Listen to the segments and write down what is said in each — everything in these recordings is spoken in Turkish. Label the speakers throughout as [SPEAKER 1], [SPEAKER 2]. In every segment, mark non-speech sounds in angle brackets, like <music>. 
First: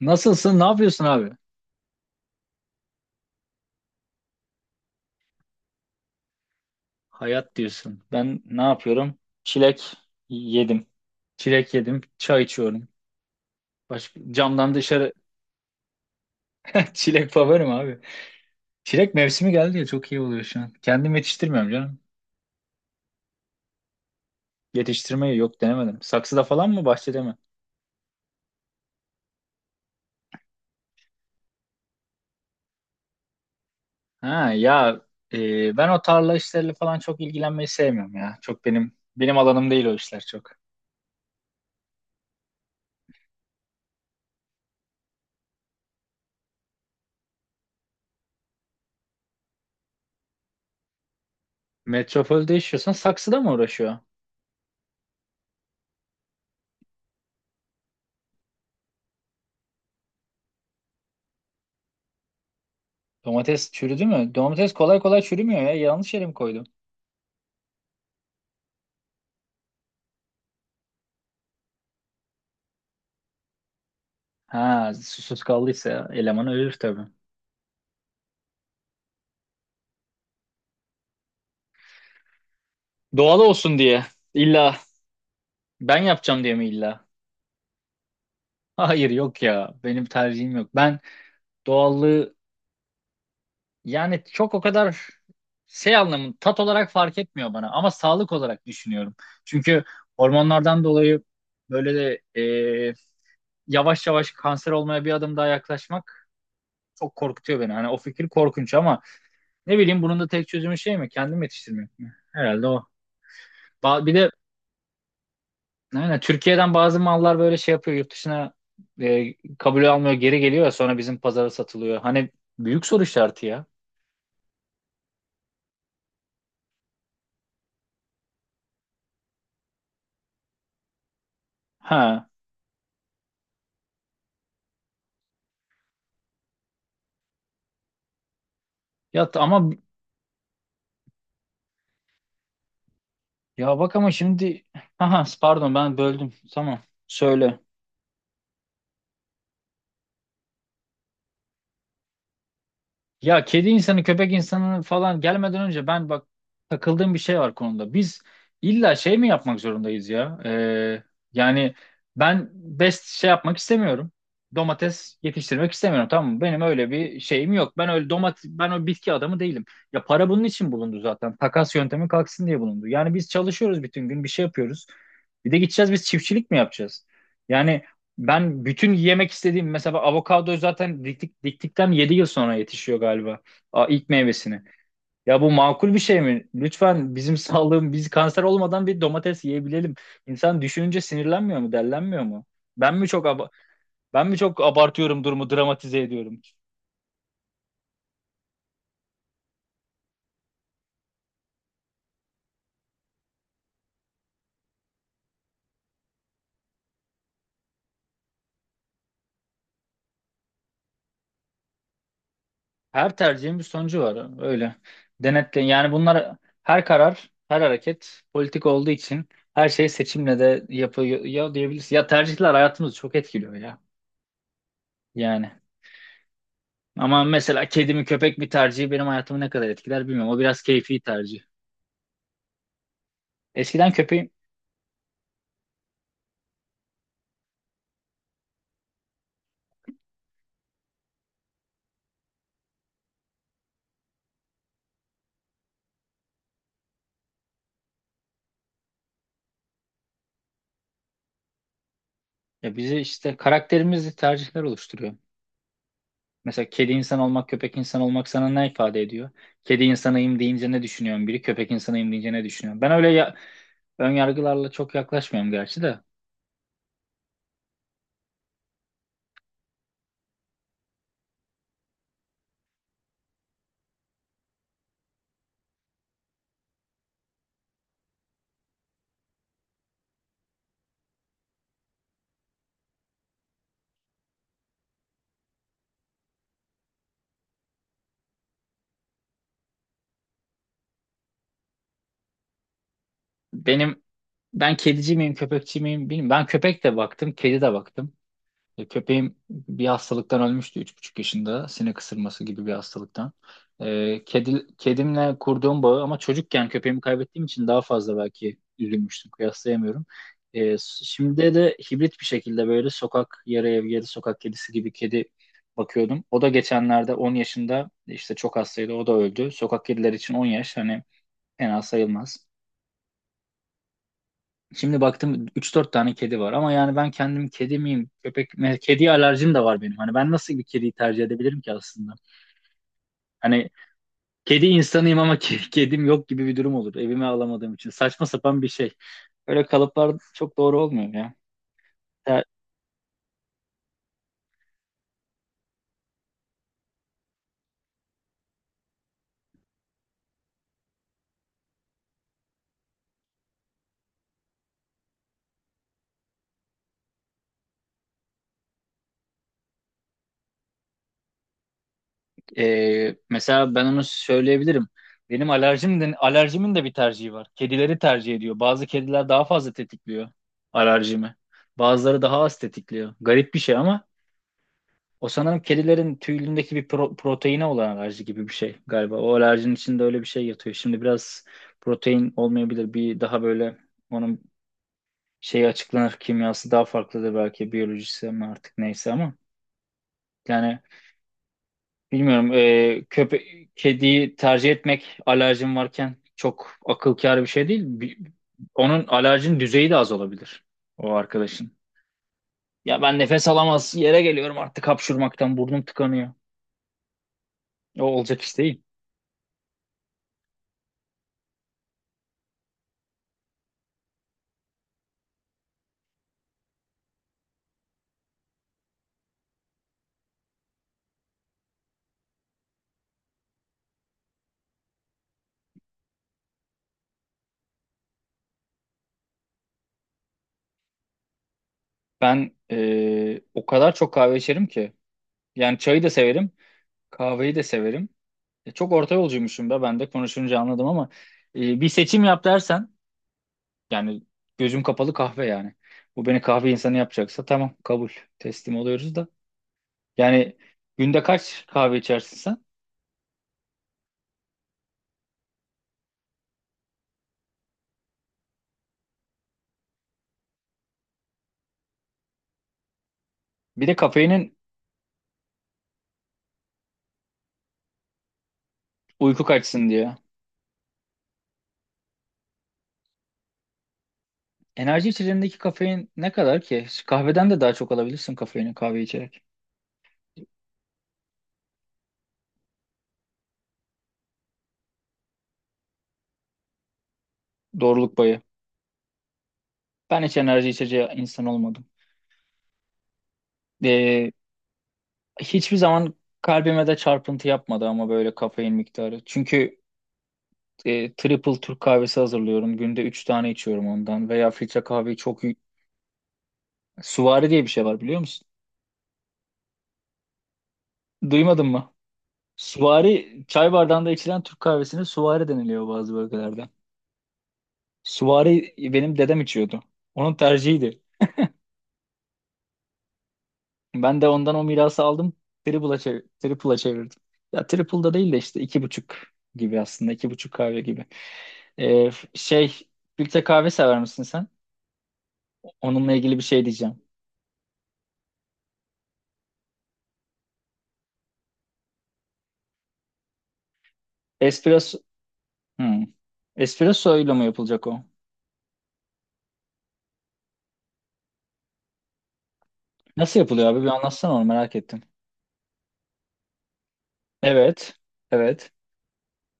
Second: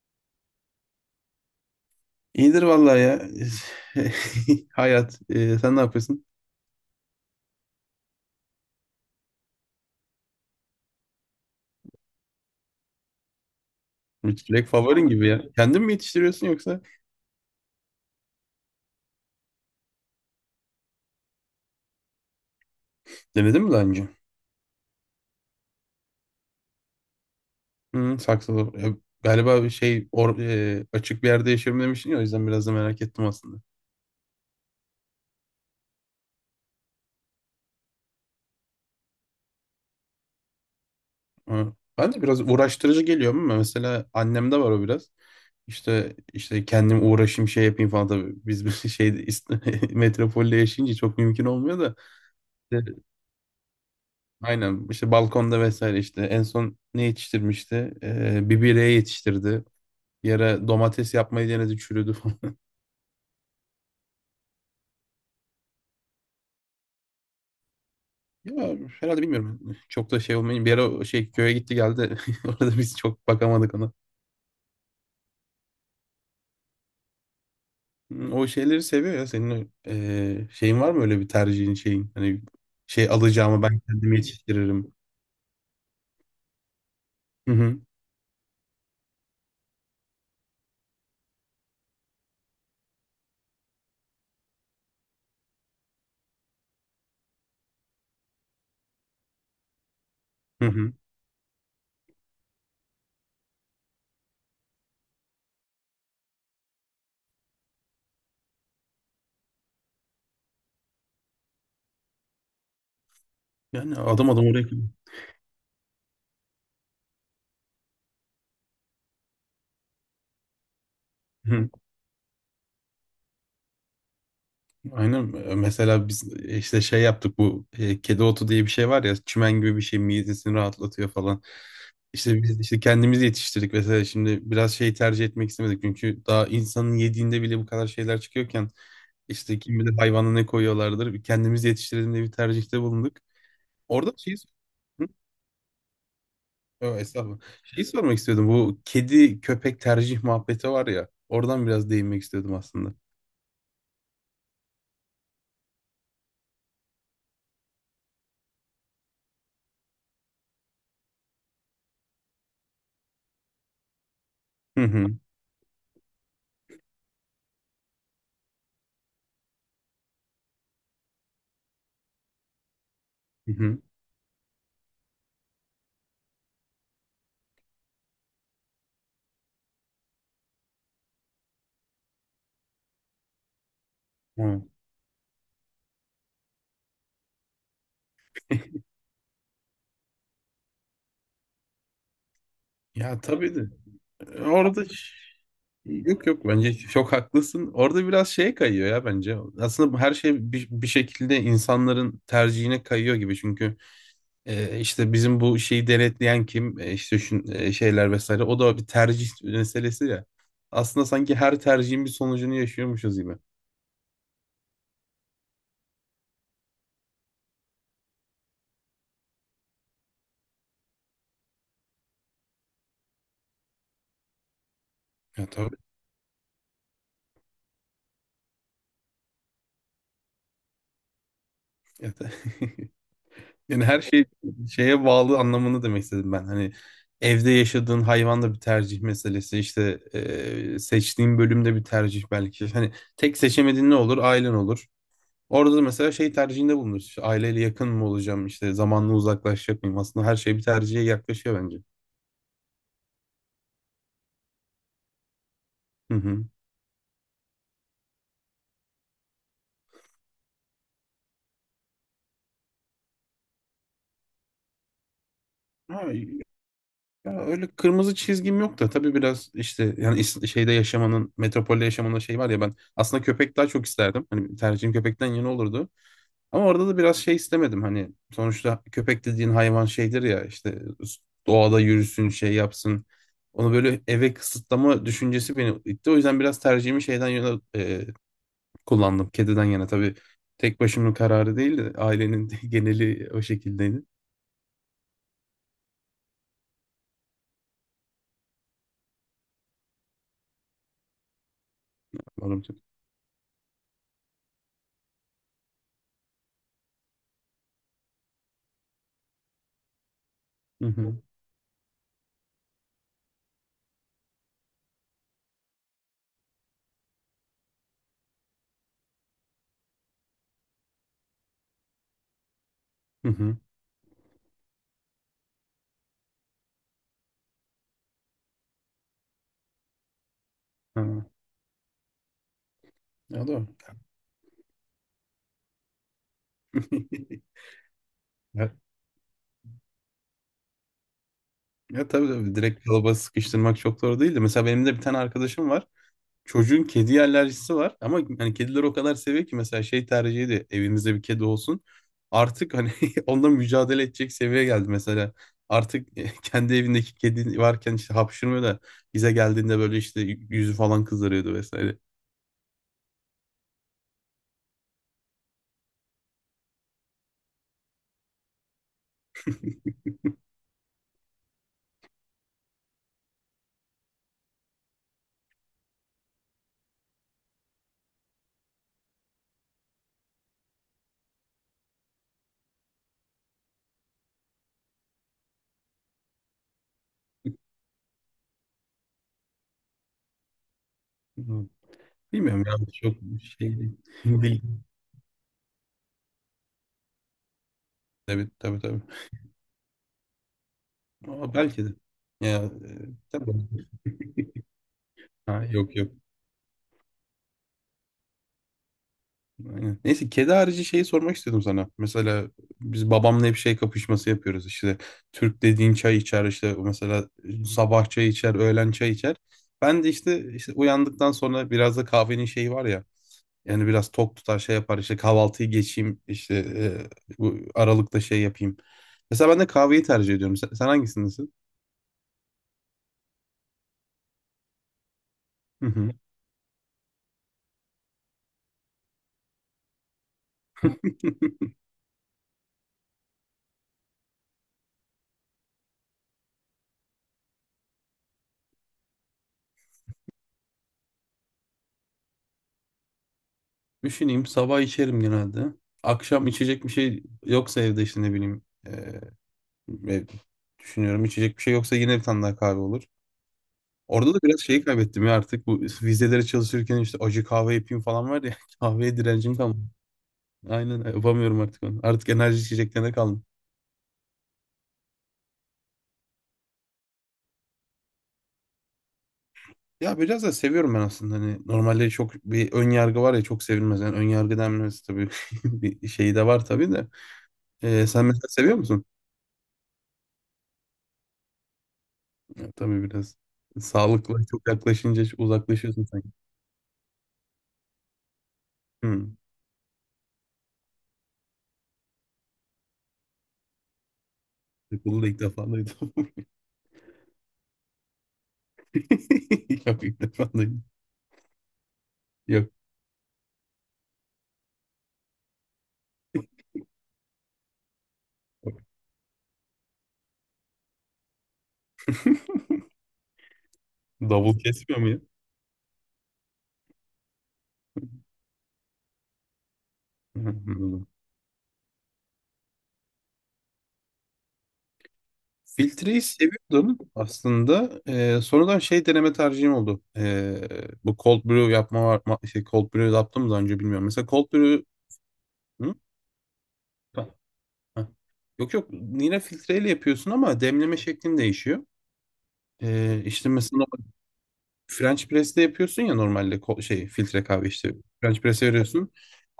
[SPEAKER 1] Nasılsın? Ne yapıyorsun abi?
[SPEAKER 2] İyidir vallahi ya. <laughs> Hayat. Sen ne yapıyorsun?
[SPEAKER 1] Hayat diyorsun. Ben ne yapıyorum? Çilek yedim. Çilek yedim. Çay içiyorum. Başka,
[SPEAKER 2] Çilek
[SPEAKER 1] camdan
[SPEAKER 2] favorin
[SPEAKER 1] dışarı.
[SPEAKER 2] gibi ya. Kendin mi yetiştiriyorsun yoksa
[SPEAKER 1] <laughs> Çilek favorim abi. Çilek mevsimi geldi ya, çok iyi oluyor şu an. Kendim yetiştirmiyorum canım.
[SPEAKER 2] denedin mi daha önce?
[SPEAKER 1] Yetiştirmeyi yok, denemedim. Saksıda falan mı, bahçede mi?
[SPEAKER 2] Hı, saksılı. Ya, galiba bir şey or, e, açık bir yerde yaşıyorum demiştin ya, o yüzden biraz da merak ettim aslında.
[SPEAKER 1] Ha ya, ben o tarla işleriyle falan çok ilgilenmeyi sevmiyorum ya. Çok benim alanım değil o işler çok.
[SPEAKER 2] Ama ben de biraz uğraştırıcı geliyor, ama mesela annemde var o biraz. İşte kendim uğraşayım şey yapayım falan tabii. Biz bir şey <laughs> metropolde yaşayınca çok mümkün olmuyor da.
[SPEAKER 1] Metropolde
[SPEAKER 2] E,
[SPEAKER 1] yaşıyorsan saksıda mı uğraşıyor?
[SPEAKER 2] Aynen işte balkonda vesaire, işte en son ne yetiştirmişti? Bir bireye yetiştirdi. Bir ara domates yapmayı denedi, çürüdü falan. <laughs>
[SPEAKER 1] Domates çürüdü mü? Domates kolay kolay çürümüyor ya. Yanlış yere mi koydum?
[SPEAKER 2] Ya herhalde, bilmiyorum. Çok da şey olmayın. Bir ara o şey köye gitti geldi. <laughs> Orada biz çok bakamadık ona.
[SPEAKER 1] Ha, susuz kaldıysa eleman ölür tabii.
[SPEAKER 2] Hmm, o şeyleri seviyor ya. Senin şeyin var mı, öyle bir tercihin şeyin? Hani şey
[SPEAKER 1] Doğal
[SPEAKER 2] alacağımı
[SPEAKER 1] olsun
[SPEAKER 2] ben
[SPEAKER 1] diye.
[SPEAKER 2] kendim
[SPEAKER 1] İlla
[SPEAKER 2] yetiştiririm.
[SPEAKER 1] ben yapacağım diye mi illa?
[SPEAKER 2] Hı hı.
[SPEAKER 1] Hayır yok ya. Benim tercihim yok. Ben doğallığı, yani çok o kadar şey, anlamı tat olarak fark etmiyor bana, ama sağlık olarak düşünüyorum. Çünkü
[SPEAKER 2] Hı
[SPEAKER 1] hormonlardan
[SPEAKER 2] hı.
[SPEAKER 1] dolayı böyle de yavaş yavaş kanser olmaya bir adım daha yaklaşmak çok korkutuyor beni. Hani o fikir korkunç, ama ne bileyim, bunun da tek çözümü şey mi? Kendim yetiştirmek mi? Herhalde o.
[SPEAKER 2] Yani
[SPEAKER 1] Bir de
[SPEAKER 2] adım adım oraya.
[SPEAKER 1] aynen. Türkiye'den bazı mallar böyle şey yapıyor. Yurt dışına kabul almıyor. Geri geliyor ya, sonra bizim pazara
[SPEAKER 2] Hı.
[SPEAKER 1] satılıyor. Hani büyük soru işareti ya.
[SPEAKER 2] Aynen, mesela biz işte şey yaptık, bu kedi otu diye bir şey var ya, çimen gibi bir şey, midesini rahatlatıyor falan.
[SPEAKER 1] Ha.
[SPEAKER 2] İşte biz işte kendimiz yetiştirdik mesela, şimdi biraz şey tercih etmek istemedik çünkü daha insanın yediğinde bile bu kadar şeyler çıkıyorken
[SPEAKER 1] Ya
[SPEAKER 2] işte
[SPEAKER 1] ama,
[SPEAKER 2] kim bilir hayvana ne koyuyorlardır, kendimiz yetiştirelim diye bir tercihte bulunduk.
[SPEAKER 1] ya bak ama
[SPEAKER 2] Orada şeyi,
[SPEAKER 1] şimdi,
[SPEAKER 2] hı?
[SPEAKER 1] aha, pardon, ben böldüm. Tamam.
[SPEAKER 2] Yo, estağfurullah.
[SPEAKER 1] Söyle.
[SPEAKER 2] Şeyi sormak istiyordum, bu kedi köpek tercih muhabbeti var ya, oradan biraz değinmek istiyordum aslında.
[SPEAKER 1] Ya, kedi insanı, köpek insanı falan gelmeden önce, ben bak, takıldığım bir şey var konuda. Biz illa şey mi yapmak zorundayız ya? Yani, ben best şey yapmak istemiyorum.
[SPEAKER 2] Hı hı.
[SPEAKER 1] Domates yetiştirmek istemiyorum, tamam mı? Benim öyle bir şeyim yok. Ben öyle domates, ben o bitki adamı değilim. Ya, para bunun için bulundu zaten. Takas yöntemi kalksın diye bulundu. Yani biz
[SPEAKER 2] Hı hı.
[SPEAKER 1] çalışıyoruz bütün gün, bir şey yapıyoruz. Bir de gideceğiz biz çiftçilik mi yapacağız? Yani ben bütün yemek istediğim mesela avokado, zaten diktik, diktikten 7 yıl sonra yetişiyor galiba, aa, ilk meyvesini.
[SPEAKER 2] Hı.
[SPEAKER 1] Ya bu makul bir şey mi? Lütfen bizim <laughs> sağlığım, biz kanser olmadan
[SPEAKER 2] <laughs>
[SPEAKER 1] bir domates yiyebilelim. İnsan düşününce sinirlenmiyor mu, dellenmiyor mu? Ben mi
[SPEAKER 2] Ya
[SPEAKER 1] çok aba-
[SPEAKER 2] tabii de
[SPEAKER 1] Ben mi çok
[SPEAKER 2] orada,
[SPEAKER 1] abartıyorum durumu, dramatize
[SPEAKER 2] yok
[SPEAKER 1] ediyorum?
[SPEAKER 2] yok, bence çok haklısın. Orada biraz şeye kayıyor ya bence. Aslında bu her şey bir, bir şekilde insanların tercihine kayıyor gibi. Çünkü işte bizim bu şeyi denetleyen kim, işte şu şeyler vesaire, o da bir tercih meselesi ya. Aslında sanki her tercihin bir sonucunu
[SPEAKER 1] Her
[SPEAKER 2] yaşıyormuşuz gibi.
[SPEAKER 1] tercihin bir sonucu var, öyle. Denetle, yani bunlar, her karar, her hareket politik olduğu için, her şey seçimle de yapıyor ya diyebiliriz. Ya, tercihler hayatımızı çok etkiliyor ya.
[SPEAKER 2] Ya
[SPEAKER 1] Yani.
[SPEAKER 2] tabii.
[SPEAKER 1] Ama mesela kedi mi köpek mi tercihi benim hayatımı ne kadar etkiler bilmiyorum. O biraz keyfi tercih.
[SPEAKER 2] Ya, tabii. <laughs> Yani
[SPEAKER 1] Eskiden
[SPEAKER 2] her şey
[SPEAKER 1] köpeğin,
[SPEAKER 2] şeye bağlı anlamını demek istedim ben. Hani evde yaşadığın hayvan da bir tercih meselesi. İşte seçtiğin bölümde bir tercih belki. Hani tek seçemediğin ne olur? Ailen olur. Orada da mesela şey tercihinde bulunursun. İşte aileyle yakın mı olacağım? İşte zamanla uzaklaşacak mıyım? Aslında her şey bir tercihe yaklaşıyor bence.
[SPEAKER 1] ya, bizi işte karakterimizi tercihler oluşturuyor.
[SPEAKER 2] Hı hı.
[SPEAKER 1] Mesela kedi insan olmak, köpek insan olmak sana ne ifade ediyor? Kedi insanıyım deyince ne düşünüyorsun biri, köpek insanıyım deyince ne düşünüyorsun? Ben öyle ya, ön yargılarla çok yaklaşmıyorum gerçi de.
[SPEAKER 2] Ha. Ya öyle kırmızı çizgim yok da, tabii biraz işte yani şeyde yaşamanın, metropolde yaşamanın şey var ya, ben aslında köpek daha çok isterdim. Hani tercihim köpekten yana olurdu. Ama orada da biraz şey istemedim, hani sonuçta köpek dediğin hayvan şeydir ya, işte doğada yürüsün şey yapsın. Onu böyle eve kısıtlama düşüncesi beni itti. O yüzden biraz tercihimi şeyden yana, kullandım. Kediden yana. Tabii tek başımın kararı değildi. Ailenin <laughs> geneli o şekildeydi.
[SPEAKER 1] Benim, ben kedici miyim, köpekçi miyim bilmiyorum. Ben köpek de baktım, kedi de baktım. Köpeğim bir hastalıktan ölmüştü 3,5 yaşında. Sinek ısırması
[SPEAKER 2] Umarım.
[SPEAKER 1] gibi bir hastalıktan. Kedimle kurduğum bağı, ama çocukken köpeğimi kaybettiğim için daha fazla belki üzülmüştüm. Kıyaslayamıyorum.
[SPEAKER 2] Hı hı.
[SPEAKER 1] Şimdi de hibrit bir şekilde, böyle sokak, yarı ev yarı sokak kedisi gibi kedi bakıyordum. O da geçenlerde 10 yaşında, işte çok hastaydı, o da öldü. Sokak kediler için 10 yaş hani fena sayılmaz.
[SPEAKER 2] Hı hı.
[SPEAKER 1] Şimdi baktım 3-4 tane kedi var, ama yani ben kendim kedi miyim, köpek mi? Kediye alerjim de var benim. Hani ben nasıl bir kediyi tercih
[SPEAKER 2] Ha.
[SPEAKER 1] edebilirim ki aslında?
[SPEAKER 2] Ya doğru.
[SPEAKER 1] Hani kedi insanıyım ama <laughs> kedim yok gibi bir durum olur. Evime alamadığım için. Saçma sapan bir
[SPEAKER 2] Ya,
[SPEAKER 1] şey. Öyle kalıplar çok doğru olmuyor ya.
[SPEAKER 2] ya tabii
[SPEAKER 1] Ya,
[SPEAKER 2] tabii, direkt kalıba sıkıştırmak çok doğru değil, de mesela benim de bir tane arkadaşım var. Çocuğun kedi alerjisi var, ama hani kedileri o kadar seviyor ki mesela şey tercih ediyor, evimizde bir kedi olsun. Artık hani <laughs> onunla mücadele edecek seviyeye geldi mesela. Artık <laughs> kendi evindeki kedi varken işte hapşırmıyor da, bize geldiğinde böyle işte yüzü falan kızarıyordu vesaire.
[SPEAKER 1] mesela ben onu söyleyebilirim. Alerjimin de bir tercihi var. Kedileri tercih ediyor. Bazı kediler daha fazla tetikliyor alerjimi. Bazıları daha az tetikliyor. Garip bir şey ama, o sanırım kedilerin tüyündeki bir proteine olan alerji gibi bir şey galiba. O alerjinin içinde öyle bir şey yatıyor. Şimdi biraz protein olmayabilir. Bir daha böyle onun şeyi açıklanır. Kimyası daha farklıdır belki. Biyolojisi mi artık, neyse ama. Yani
[SPEAKER 2] Hmm.
[SPEAKER 1] bilmiyorum.
[SPEAKER 2] Bilmiyorum ya,
[SPEAKER 1] E,
[SPEAKER 2] çok
[SPEAKER 1] köpe
[SPEAKER 2] şey değil. <laughs>
[SPEAKER 1] Kediyi
[SPEAKER 2] Bil-
[SPEAKER 1] tercih etmek alerjin varken çok akıl kârı bir şey değil.
[SPEAKER 2] Tabii tabii tabii.
[SPEAKER 1] Onun alerjin düzeyi de az olabilir. O
[SPEAKER 2] Ama
[SPEAKER 1] arkadaşın.
[SPEAKER 2] belki de. Ya,
[SPEAKER 1] Ya, ben nefes
[SPEAKER 2] tabii.
[SPEAKER 1] alamaz yere geliyorum artık hapşurmaktan.
[SPEAKER 2] Ha,
[SPEAKER 1] Burnum
[SPEAKER 2] yok yok.
[SPEAKER 1] tıkanıyor. O olacak iş değil.
[SPEAKER 2] Aynen. Neyse, kedi harici şeyi sormak istedim sana. Mesela biz babamla hep şey kapışması yapıyoruz işte. Türk dediğin çay içer işte, mesela sabah çay içer, öğlen çay içer. Ben de işte, işte uyandıktan sonra biraz da kahvenin şeyi var ya. Yani biraz tok tutar şey yapar, işte kahvaltıyı geçeyim işte bu aralıkta şey yapayım. Mesela ben de kahveyi tercih ediyorum. Sen hangisindesin?
[SPEAKER 1] Ben o kadar çok kahve içerim ki. Yani
[SPEAKER 2] Hı
[SPEAKER 1] çayı da
[SPEAKER 2] hı.
[SPEAKER 1] severim, kahveyi de severim. Çok orta yolcuymuşum da ben de konuşunca anladım, ama bir seçim yap dersen, yani gözüm kapalı kahve yani. Bu beni kahve insanı yapacaksa tamam, kabul, teslim oluyoruz da. Yani günde kaç kahve içersin sen?
[SPEAKER 2] Düşüneyim, sabah içerim genelde. Akşam içecek bir şey yoksa evde işte, ne bileyim. Ve düşünüyorum, içecek bir şey yoksa yine bir tane daha kahve olur.
[SPEAKER 1] Bir de
[SPEAKER 2] Orada da
[SPEAKER 1] kafeinin
[SPEAKER 2] biraz şeyi kaybettim ya, artık bu vizelere çalışırken işte acı kahve yapayım falan var ya, <laughs> kahveye
[SPEAKER 1] uyku
[SPEAKER 2] direncim kalmadı.
[SPEAKER 1] kaçsın diye.
[SPEAKER 2] Aynen, yapamıyorum artık onu. Artık enerji içeceklerine kaldım.
[SPEAKER 1] Enerji içeceğindeki kafein ne kadar ki? Kahveden de daha çok alabilirsin kafeini kahve içerek.
[SPEAKER 2] Ya biraz da seviyorum ben aslında, hani normalde çok bir ön yargı var ya, çok sevilmez. Yani ön yargı denmesi tabii <laughs> bir şeyi de var tabii de.
[SPEAKER 1] Doğruluk
[SPEAKER 2] Sen
[SPEAKER 1] payı.
[SPEAKER 2] mesela seviyor musun?
[SPEAKER 1] Ben hiç enerji içeceği insan olmadım.
[SPEAKER 2] Ya, tabii biraz. Sağlıkla çok yaklaşınca
[SPEAKER 1] Hiçbir
[SPEAKER 2] uzaklaşıyorsun
[SPEAKER 1] zaman
[SPEAKER 2] sanki.
[SPEAKER 1] kalbime de çarpıntı yapmadı ama, böyle kafein miktarı.
[SPEAKER 2] Hmm.
[SPEAKER 1] Çünkü triple Türk kahvesi hazırlıyorum. Günde 3 tane içiyorum ondan. Veya filtre kahveyi
[SPEAKER 2] Bunu da ilk
[SPEAKER 1] çok...
[SPEAKER 2] defa duydum.
[SPEAKER 1] Suvari diye bir şey var, biliyor musun?
[SPEAKER 2] <laughs> Yok, ilk defa duydum.
[SPEAKER 1] Duymadın mı?
[SPEAKER 2] Yok.
[SPEAKER 1] Suvari, çay bardağında içilen Türk kahvesine suvari deniliyor bazı bölgelerde. Suvari benim dedem içiyordu. Onun tercihiydi. Ben de ondan
[SPEAKER 2] Davul
[SPEAKER 1] o
[SPEAKER 2] kesmiyor
[SPEAKER 1] mirası
[SPEAKER 2] muyum?
[SPEAKER 1] aldım. Triple'a çevirdim. Ya triple'da değil de işte 2,5 gibi aslında. 2,5 kahve gibi.
[SPEAKER 2] Anladım.
[SPEAKER 1] Ee, f- şey, Filtre kahve sever misin sen?
[SPEAKER 2] <laughs>
[SPEAKER 1] Onunla
[SPEAKER 2] Filtreyi
[SPEAKER 1] ilgili bir şey
[SPEAKER 2] seviyordum
[SPEAKER 1] diyeceğim.
[SPEAKER 2] aslında. Sonradan şey deneme tercihim oldu. Bu cold brew yapma var. Şey, cold brew yaptım daha önce, bilmiyorum. Mesela cold brew...
[SPEAKER 1] Espresso,
[SPEAKER 2] Hı?
[SPEAKER 1] hmm. Espresso
[SPEAKER 2] Ha,
[SPEAKER 1] ile mi yapılacak o?
[SPEAKER 2] ha. Yok yok, yine filtreyle yapıyorsun ama demleme şeklin değişiyor.
[SPEAKER 1] Nasıl
[SPEAKER 2] İşte
[SPEAKER 1] yapılıyor abi?
[SPEAKER 2] mesela
[SPEAKER 1] Bir anlatsana, onu merak ettim.
[SPEAKER 2] French press'te yapıyorsun ya normalde, şey filtre kahve
[SPEAKER 1] Evet,
[SPEAKER 2] işte French press'e
[SPEAKER 1] evet,
[SPEAKER 2] veriyorsun.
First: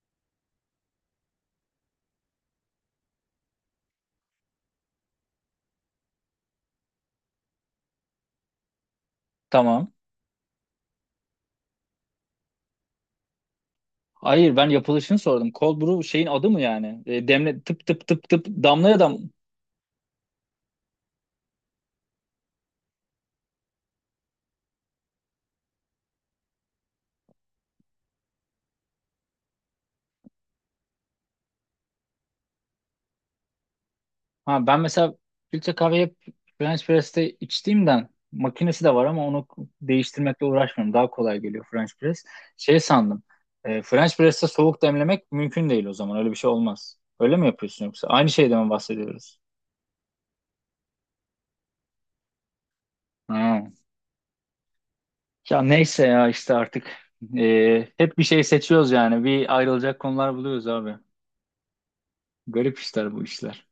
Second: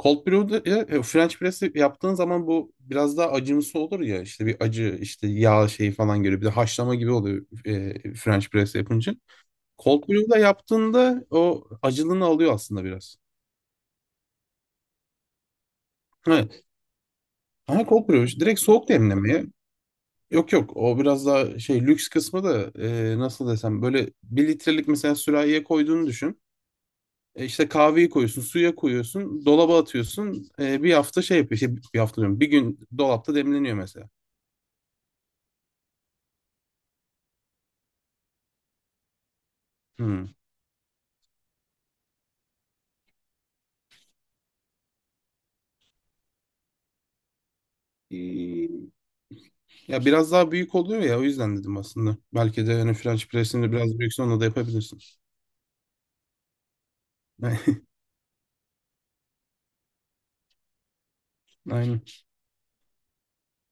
[SPEAKER 2] Cold brew'da French press'e yaptığın zaman bu biraz daha acımsı olur ya, işte bir acı işte yağ şeyi falan geliyor, bir de haşlama gibi oluyor French press yapınca.
[SPEAKER 1] tamam.
[SPEAKER 2] Cold brew'da yaptığında o acılığını alıyor aslında biraz.
[SPEAKER 1] Hayır, ben yapılışını sordum. Cold brew şeyin adı mı
[SPEAKER 2] Evet.
[SPEAKER 1] yani? Demle
[SPEAKER 2] Ha,
[SPEAKER 1] tıp tıp
[SPEAKER 2] cold brew
[SPEAKER 1] tıp
[SPEAKER 2] işte
[SPEAKER 1] tıp
[SPEAKER 2] direkt soğuk
[SPEAKER 1] damlaya dam.
[SPEAKER 2] demlemeye. Yok yok, o biraz daha şey lüks kısmı da, nasıl desem, böyle bir litrelik mesela sürahiye koyduğunu düşün. İşte kahveyi koyuyorsun, suya koyuyorsun, dolaba atıyorsun. Bir hafta şey yapıyor. Şey, bir hafta diyorum, bir gün dolapta demleniyor mesela.
[SPEAKER 1] Ha, ben mesela filtre kahve hep French press'te içtiğimden, makinesi de var ama onu
[SPEAKER 2] Hmm.
[SPEAKER 1] değiştirmekle uğraşmıyorum. Daha kolay geliyor French press. Şey sandım. French press'te soğuk demlemek mümkün değil o zaman. Öyle bir şey olmaz. Öyle mi yapıyorsun yoksa? Aynı şeyden mi
[SPEAKER 2] Ee,
[SPEAKER 1] bahsediyoruz?
[SPEAKER 2] Ya biraz daha büyük oluyor ya, o yüzden dedim aslında. Belki de hani French press'ini
[SPEAKER 1] Ha.
[SPEAKER 2] de biraz büyükse onu da yapabilirsin.
[SPEAKER 1] Ya neyse ya, işte artık
[SPEAKER 2] <laughs>
[SPEAKER 1] hep bir şey seçiyoruz yani. Bir ayrılacak konular buluyoruz abi.
[SPEAKER 2] Aynen.
[SPEAKER 1] Garip işler bu işler.